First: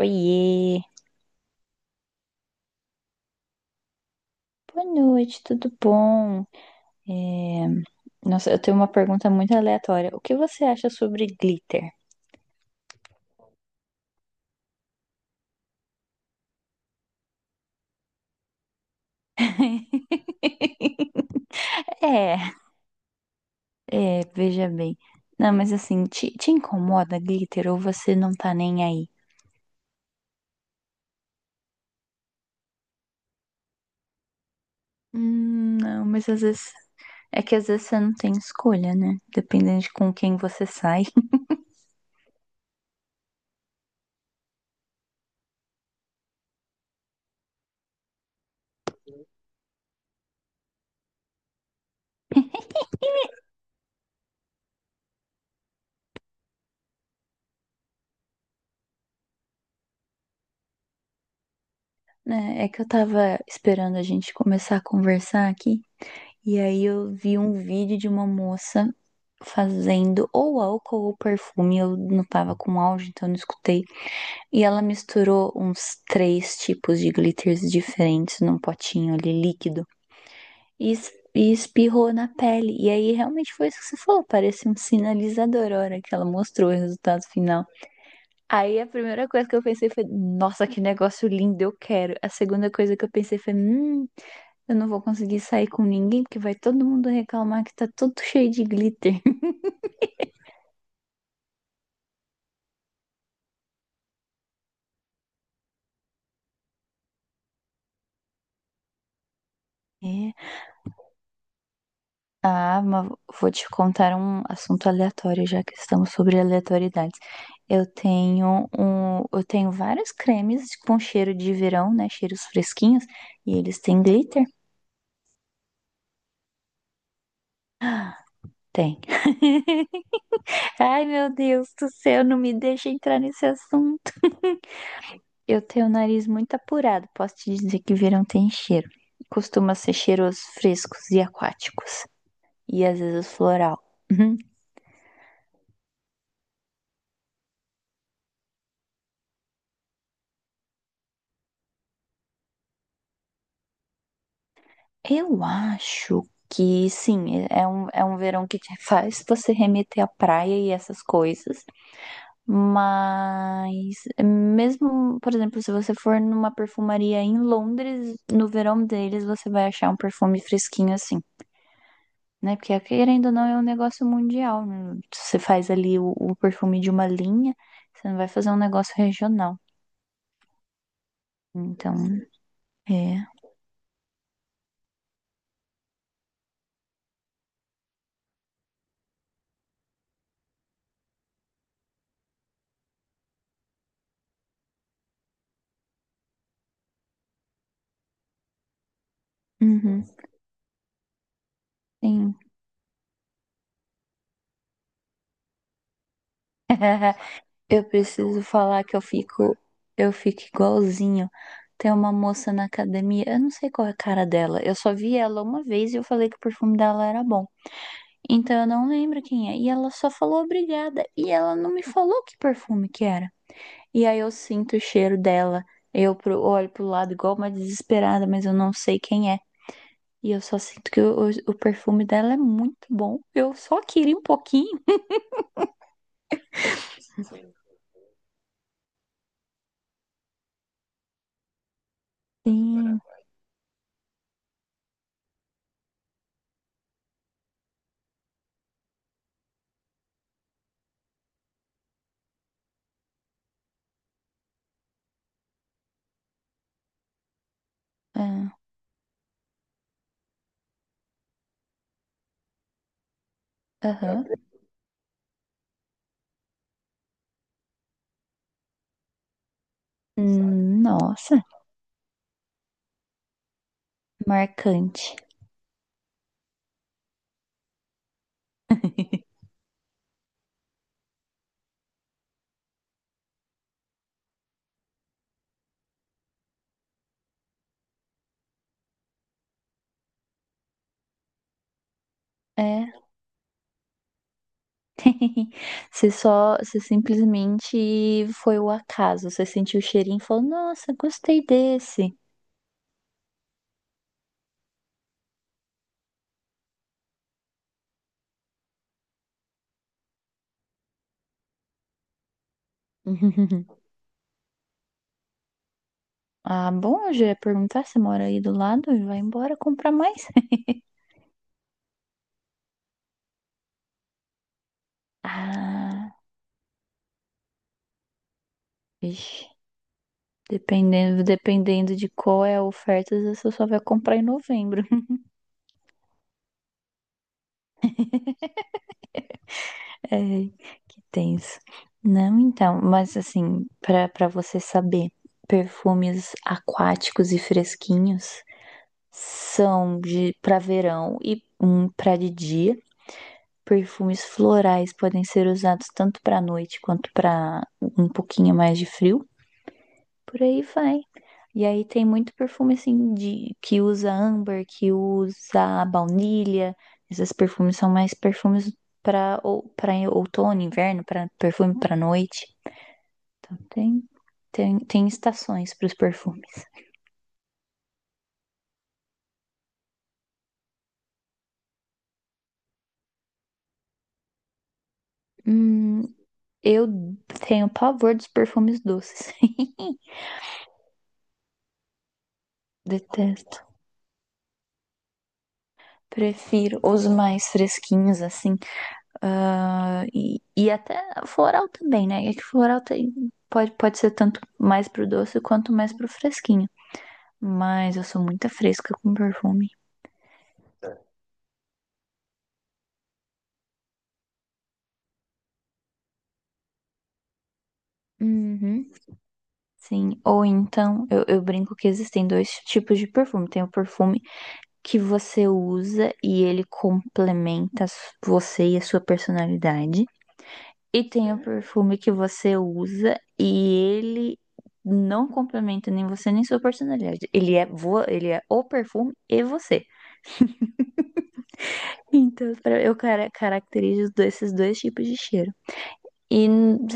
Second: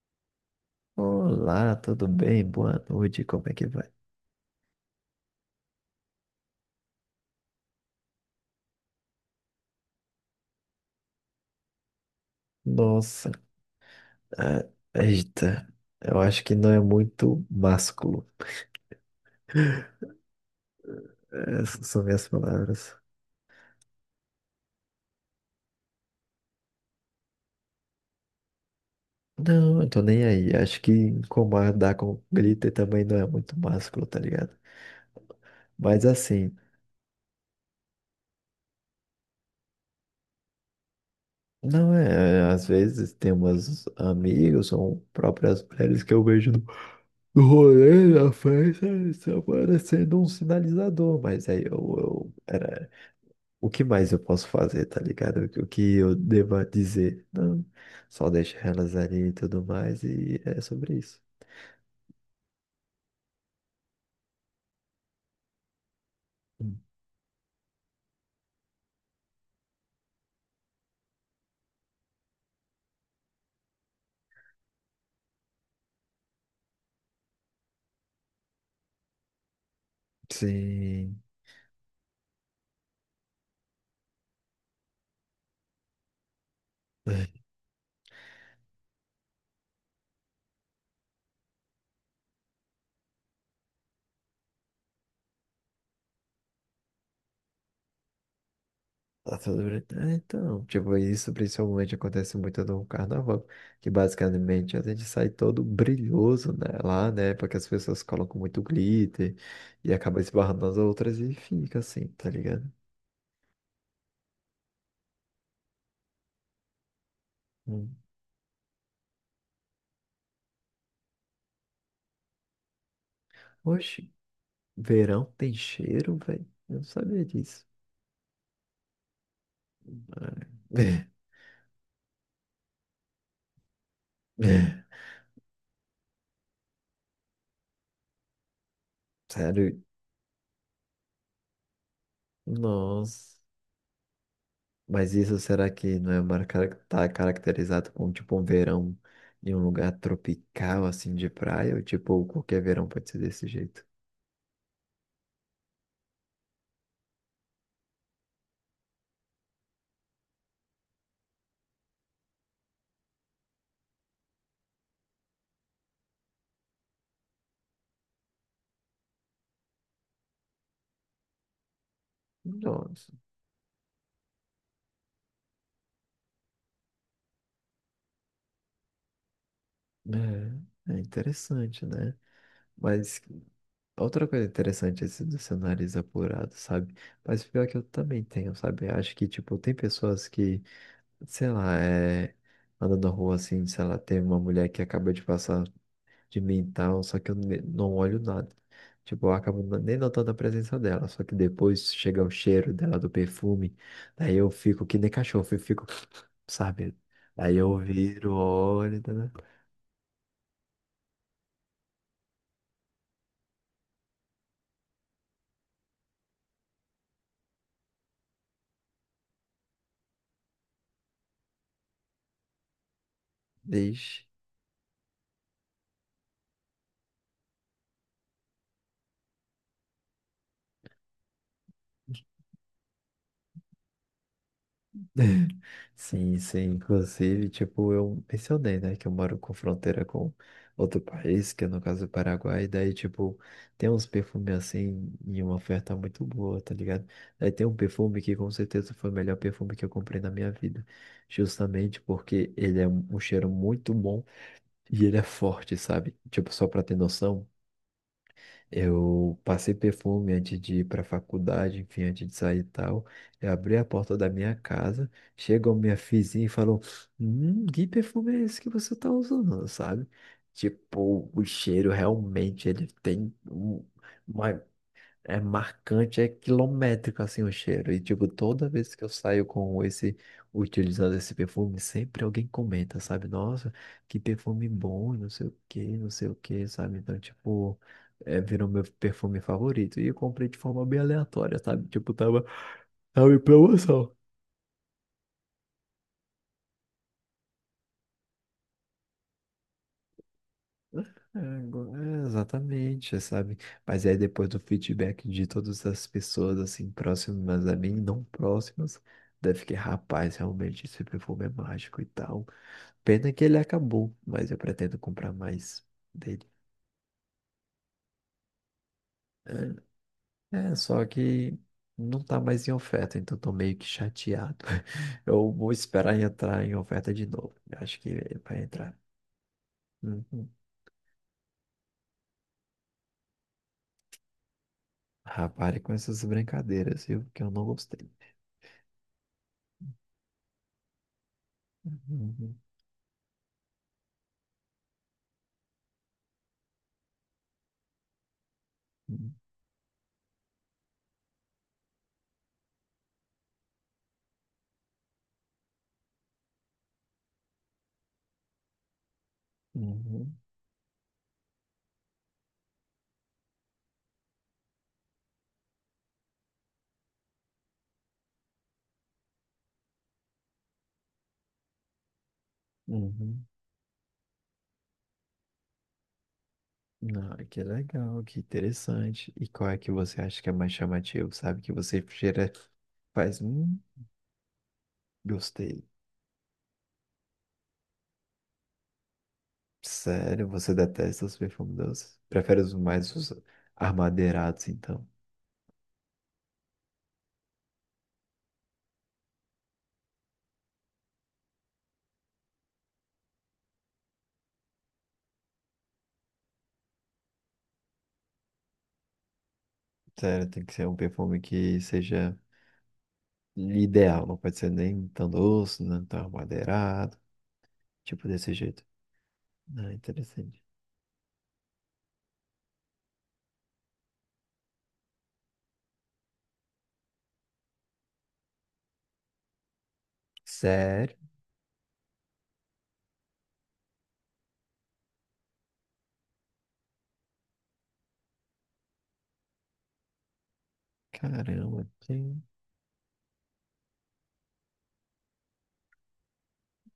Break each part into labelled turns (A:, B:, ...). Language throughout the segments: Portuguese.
A: Oiê,
B: Olá, tudo bem? Boa noite, como é que vai?
A: boa noite, tudo bom? É, Nossa, eu tenho uma pergunta muito aleatória. O que você acha sobre glitter?
B: Nossa, ah, eita, eu acho que não é muito másculo. Essas são minhas
A: É,
B: palavras.
A: veja bem. Não, mas assim, te incomoda glitter ou você não tá nem aí?
B: Não, eu tô nem aí. Acho que incomodar com glitter também não é muito másculo, tá ligado? Mas
A: Não, mas às
B: assim,
A: vezes. É que às vezes você não tem escolha, né? Dependendo de com quem você sai.
B: não é. É, às vezes tem umas amigos ou próprias mulheres que eu vejo no rolê, na festa, eles aparecendo um sinalizador. Mas aí eu era o que mais eu posso fazer, tá ligado? O que eu deva dizer? Não, só deixa elas ali e tudo mais, e é sobre isso.
A: Né? É que eu tava esperando a gente começar a conversar aqui. E
B: Hum.
A: aí eu vi um vídeo de uma moça fazendo ou álcool ou perfume, eu não tava com áudio, então eu não escutei. E ela misturou uns três tipos de glitters diferentes num potinho ali líquido
B: Sim.
A: e espirrou na pele. E aí realmente foi isso que você falou, parecia um sinalizador a hora que ela mostrou o resultado final. Aí a primeira coisa que eu pensei foi, nossa, que negócio lindo, eu quero. A segunda coisa que eu pensei foi, eu não vou conseguir sair com ninguém, porque vai todo mundo reclamar que tá todo cheio de glitter.
B: Tá tudo bem. É, então, tipo, isso principalmente acontece muito no carnaval, que basicamente a gente sai todo brilhoso, né, lá, né, porque as pessoas colocam muito glitter e acaba
A: É.
B: esbarrando nas outras e fica assim, tá ligado?
A: Ah, mas vou te contar um assunto aleatório, já que estamos sobre aleatoriedades.
B: Hum.
A: Eu tenho vários cremes com cheiro de verão, né? Cheiros fresquinhos, e eles têm
B: Oxe,
A: glitter?
B: verão tem cheiro, velho? Eu não sabia disso.
A: Tem. Ai,
B: É.
A: meu Deus do céu, não me deixa entrar nesse assunto. Eu tenho o nariz muito apurado, posso te dizer que verão tem cheiro. Costuma
B: Sério?
A: ser cheiros frescos e aquáticos. E às vezes
B: Nossa.
A: floral. Uhum.
B: Mas isso será que não é uma cara tá caracterizado como tipo um verão em um lugar tropical assim de praia? Ou tipo, qualquer verão pode ser desse jeito?
A: Eu acho que sim, é um verão que te faz você remeter à praia e essas coisas. Mas mesmo, por exemplo, se você for numa perfumaria em Londres, no verão deles você vai achar um perfume fresquinho assim, né? Porque
B: Nossa.
A: querendo ou não é um negócio mundial. Né? Você faz ali o perfume de uma linha, você não vai fazer um negócio regional.
B: É, é interessante,
A: Então,
B: né? Mas
A: é.
B: outra coisa interessante é esse do seu nariz apurado, sabe? Mas pior é que eu também tenho, sabe? Acho que, tipo, tem pessoas que, sei lá, é, andando na rua assim, sei lá, tem uma mulher que acaba de passar. De mental, só que eu não olho nada. Tipo, eu acabo nem
A: Uhum,
B: notando a presença dela, só que depois chega o
A: sim.
B: cheiro dela do perfume, daí eu fico que nem cachorro, eu fico, sabe? Aí eu
A: Eu
B: viro,
A: preciso falar que
B: olho, tá, né?
A: eu fico igualzinho. Tem uma moça na academia, eu não sei qual é a cara dela. Eu só vi ela uma vez e eu falei que o perfume dela era bom. Então eu não lembro quem é. E ela só falou obrigada. E ela não me falou que perfume que era. E aí
B: Ixi.
A: eu sinto o cheiro dela. Olho pro lado igual uma desesperada, mas eu não sei quem é. E eu só sinto que o perfume dela é muito bom. Eu só queria um pouquinho.
B: Sim, sim. Inclusive, tipo, eu mencionei, né, que eu moro com fronteira com outro país, que é no caso o Paraguai, daí,
A: Sim.
B: tipo, tem uns perfumes assim e uma oferta muito boa, tá ligado? Daí tem um perfume que com certeza foi o melhor perfume que eu comprei na minha vida, justamente porque ele é um cheiro muito bom e ele é forte, sabe? Tipo, só pra ter noção.
A: É.
B: Eu passei perfume antes de ir para a faculdade, enfim, antes de sair e tal. Eu abri a porta da
A: Aham.
B: minha casa, chegou minha vizinha e falou: que perfume é esse que você tá usando, sabe? Tipo,
A: Nossa.
B: o cheiro realmente ele tem uma,
A: Marcante.
B: é marcante, é quilométrico assim o cheiro. E tipo, toda vez que eu saio com esse, utilizando esse perfume, sempre alguém comenta, sabe? Nossa, que perfume bom, não sei o que, não sei o que, sabe? Então, tipo, é, virou meu perfume favorito. E eu comprei de forma bem aleatória, sabe? Tipo,
A: É.
B: tava em promoção.
A: Você simplesmente foi o acaso. Você sentiu o cheirinho e falou: Nossa, gostei
B: É,
A: desse.
B: é, exatamente, sabe? Mas aí depois do feedback de todas as pessoas, assim, próximas a mim, não próximas, deve que, rapaz, realmente esse perfume é mágico e tal. Pena que ele acabou, mas eu pretendo comprar mais dele.
A: Ah, bom, eu já ia perguntar se mora aí do lado e vai embora comprar mais.
B: É, é, só que não tá mais em oferta, então tô meio que chateado. Eu vou esperar
A: Ah,
B: entrar em oferta de novo. Eu acho que vai entrar.
A: vixe.
B: Uhum.
A: Dependendo de qual é a oferta, você só vai comprar em novembro.
B: Rapaz, com essas brincadeiras, viu? Que eu não gostei.
A: É, que tenso. Não,
B: Uhum.
A: então, mas assim, pra para você saber, perfumes aquáticos e fresquinhos
B: Uhum.
A: são de para verão e um para de dia. Perfumes florais podem ser usados tanto para noite quanto para um pouquinho mais de frio.
B: Uhum,
A: Por aí vai. E aí tem muito perfume assim de que usa âmbar, que usa baunilha. Esses perfumes são mais perfumes para para outono, inverno, para perfume para noite.
B: uhum.
A: Então tem, tem estações para os perfumes.
B: Ah, que legal, que interessante. E qual é que você acha que é mais chamativo, sabe? Que você cheira, faz, gostei.
A: Hum, eu tenho pavor dos perfumes doces.
B: Sério, você detesta os perfumes doces? Prefere os mais os
A: Detesto.
B: armadeirados, então?
A: Prefiro os mais fresquinhos assim. Até floral também, né? É que floral tem, pode ser tanto mais pro doce quanto mais pro fresquinho. Mas eu sou muito fresca com perfume.
B: Sério, tem que ser um perfume que seja ideal, não pode ser nem tão doce, nem tão armadeirado, tipo desse jeito.
A: Uhum.
B: Ah,
A: Sim, ou
B: interessante.
A: então eu brinco que existem dois tipos de perfume. Tem o perfume que você usa e ele complementa você e a sua personalidade. E
B: Sério?
A: tem o perfume que você usa e ele não complementa nem você nem sua personalidade. Ele é o perfume e você.
B: Caramba, tem.
A: Então, caracterizo esses dois tipos de cheiro. E,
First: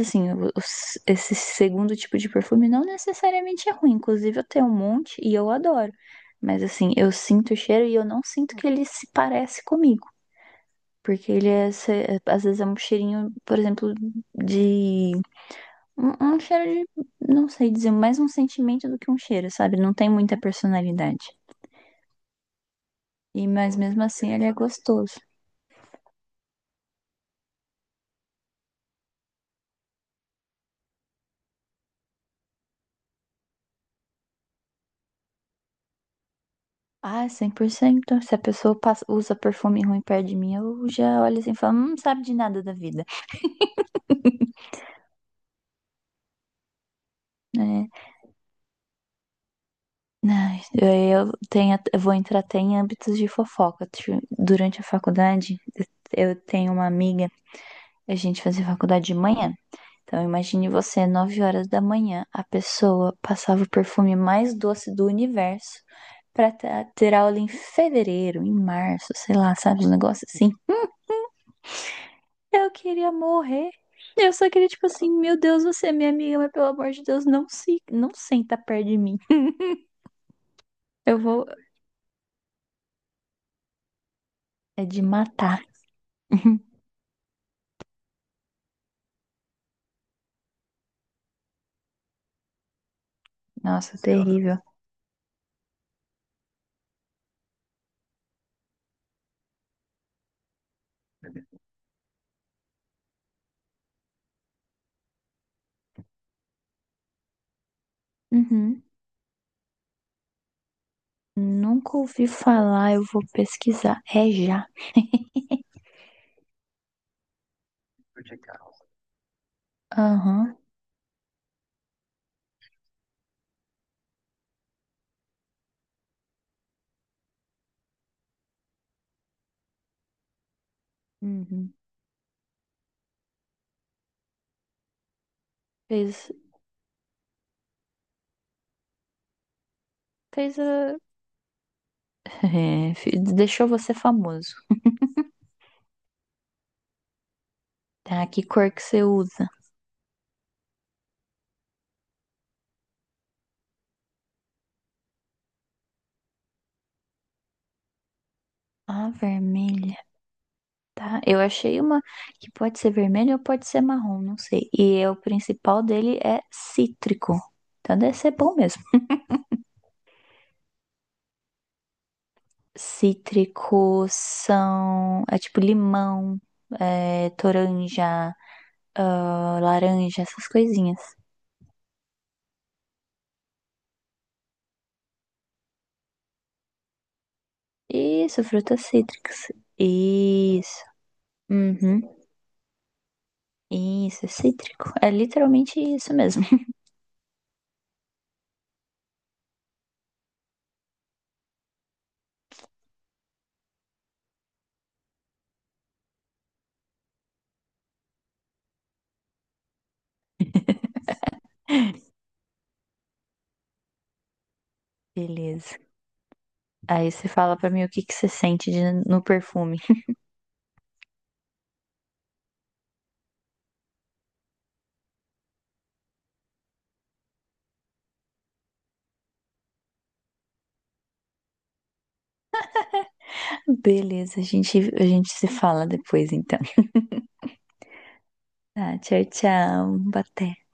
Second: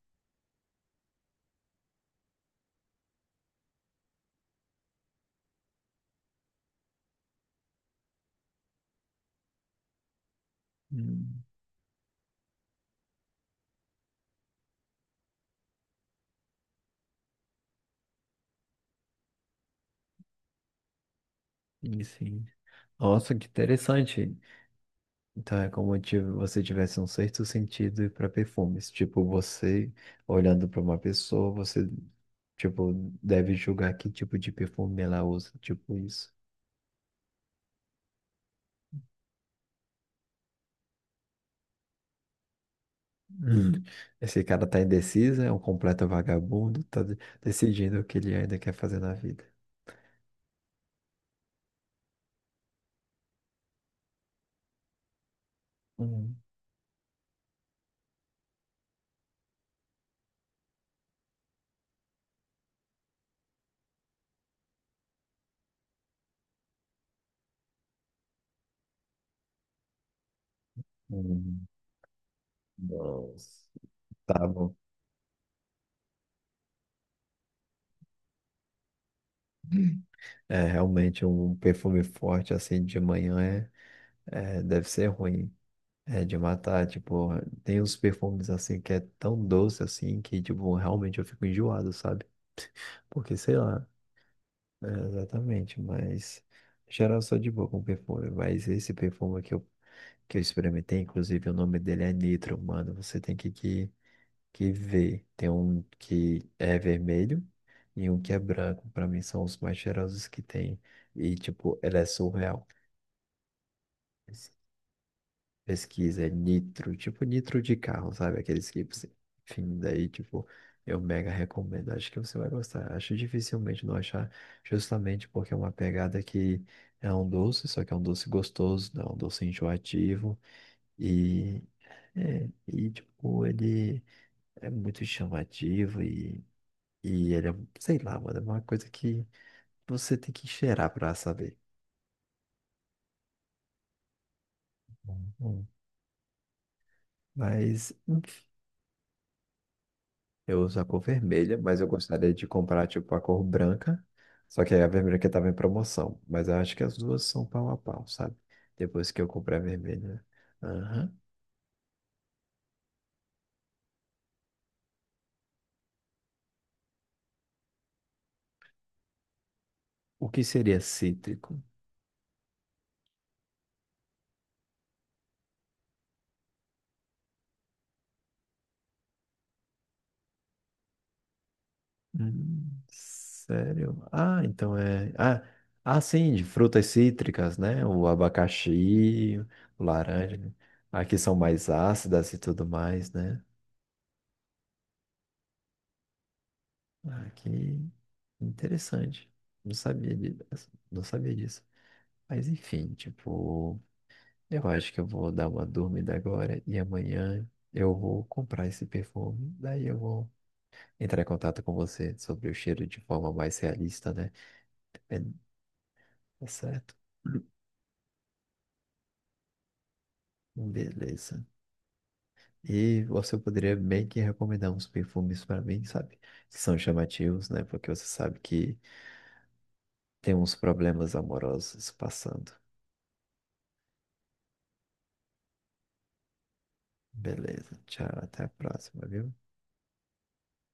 A: assim, esse segundo tipo de perfume não necessariamente é ruim. Inclusive, eu tenho um monte e eu adoro. Mas, assim, eu sinto o cheiro e eu não sinto que ele se parece comigo. Porque
B: Hum,
A: ele é, se- é, às vezes é um cheirinho, por exemplo, de um cheiro de, não sei dizer, mais um sentimento do que um cheiro, sabe? Não tem muita personalidade.
B: isso aí. Nossa,
A: E,
B: que
A: mas mesmo assim
B: interessante.
A: ele é gostoso.
B: Então é como se você tivesse um certo sentido para perfumes. Tipo, você olhando para uma pessoa, você tipo deve julgar que tipo de perfume ela usa, tipo isso.
A: Ah, é 100%. Se a pessoa usa perfume ruim perto de mim, eu já olho assim e falo, não sabe de nada da vida.
B: Hum, esse cara tá indeciso, é um completo vagabundo, tá
A: Né?
B: decidindo o que ele ainda quer fazer na vida.
A: Ai, eu vou entrar até em âmbitos de fofoca. Durante a faculdade, eu
B: Hum,
A: tenho uma amiga, a gente fazia faculdade de manhã. Então, imagine você, 9 horas da manhã, a pessoa passava o perfume mais doce do universo pra ter aula em fevereiro, em março, sei lá, sabe? Um negócio assim.
B: hum,
A: Eu queria
B: Nossa.
A: morrer. Eu
B: Tá
A: só queria,
B: bom.
A: tipo assim, meu Deus, você é minha amiga, mas pelo amor de Deus, não senta perto de mim.
B: É
A: Eu
B: realmente
A: vou.
B: um perfume forte assim de manhã é, é,
A: É
B: deve
A: de
B: ser ruim.
A: matar.
B: É de matar, tipo, tem uns perfumes assim que é tão doce assim que, tipo, realmente eu fico enjoado, sabe? Porque, sei lá,
A: Nossa, terrível.
B: é, exatamente, mas em geral eu sou de boa com perfume, mas esse perfume que eu experimentei, inclusive o nome dele é Nitro, mano, você tem que ver. Tem um que é vermelho e um que é
A: Uhum.
B: branco, pra mim são os mais cheirosos que tem, e, tipo,
A: Nunca
B: ele é
A: ouvi
B: surreal.
A: falar, eu vou pesquisar. É já.
B: Pesquisa, é nitro, tipo nitro de carro, sabe? Aqueles que você. Enfim, daí, tipo,
A: Aham.
B: eu mega recomendo. Acho que você vai gostar. Acho dificilmente não achar, justamente porque é uma pegada que é um doce, só que é um doce gostoso, não é um doce enjoativo.
A: Uhum.
B: E,
A: Uhum.
B: é, e tipo, ele é muito chamativo
A: Fez,
B: e ele é, sei lá, mano, é uma coisa que você tem que
A: fez
B: cheirar
A: a
B: pra saber.
A: É, deixou você famoso.
B: Hum, hum. Mas,
A: Tá, que cor que você usa?
B: eu uso a cor vermelha, mas eu gostaria de comprar, tipo, a cor branca. Só que aí a vermelha que tava em promoção. Mas eu acho que as duas são pau a pau, sabe?
A: Ah,
B: Depois que eu comprei a
A: vermelha.
B: vermelha. Aham.
A: Tá, eu achei uma que pode ser vermelha ou pode ser marrom, não sei. E o principal dele é cítrico. Então deve ser bom mesmo.
B: O que seria cítrico?
A: Cítrico são. É tipo limão, é, toranja, ah, laranja, essas coisinhas.
B: Sério? Ah, então é. Ah, ah, sim, de frutas cítricas, né? O
A: Isso, frutas
B: abacaxi,
A: cítricas.
B: o laranja. Né?
A: Isso.
B: Aqui são mais
A: Uhum.
B: ácidas e tudo mais, né?
A: Isso, é cítrico. É literalmente isso mesmo.
B: Ah, que interessante. Não sabia disso. Não sabia disso. Mas enfim, tipo, eu acho que eu vou dar uma dormida agora e amanhã eu vou comprar esse perfume. Daí eu vou entrar em contato com você sobre o cheiro de forma mais realista, né? Bem,
A: Beleza.
B: tá certo?
A: Aí você fala pra mim o que que você sente no perfume.
B: Beleza. E você poderia bem que recomendar uns perfumes para mim, sabe? Que são chamativos, né? Porque você sabe que tem uns problemas amorosos passando.
A: Beleza, a gente se fala depois então.
B: Beleza. Tchau, até a
A: Tá,
B: próxima,
A: tchau,
B: viu?
A: tchau. Boa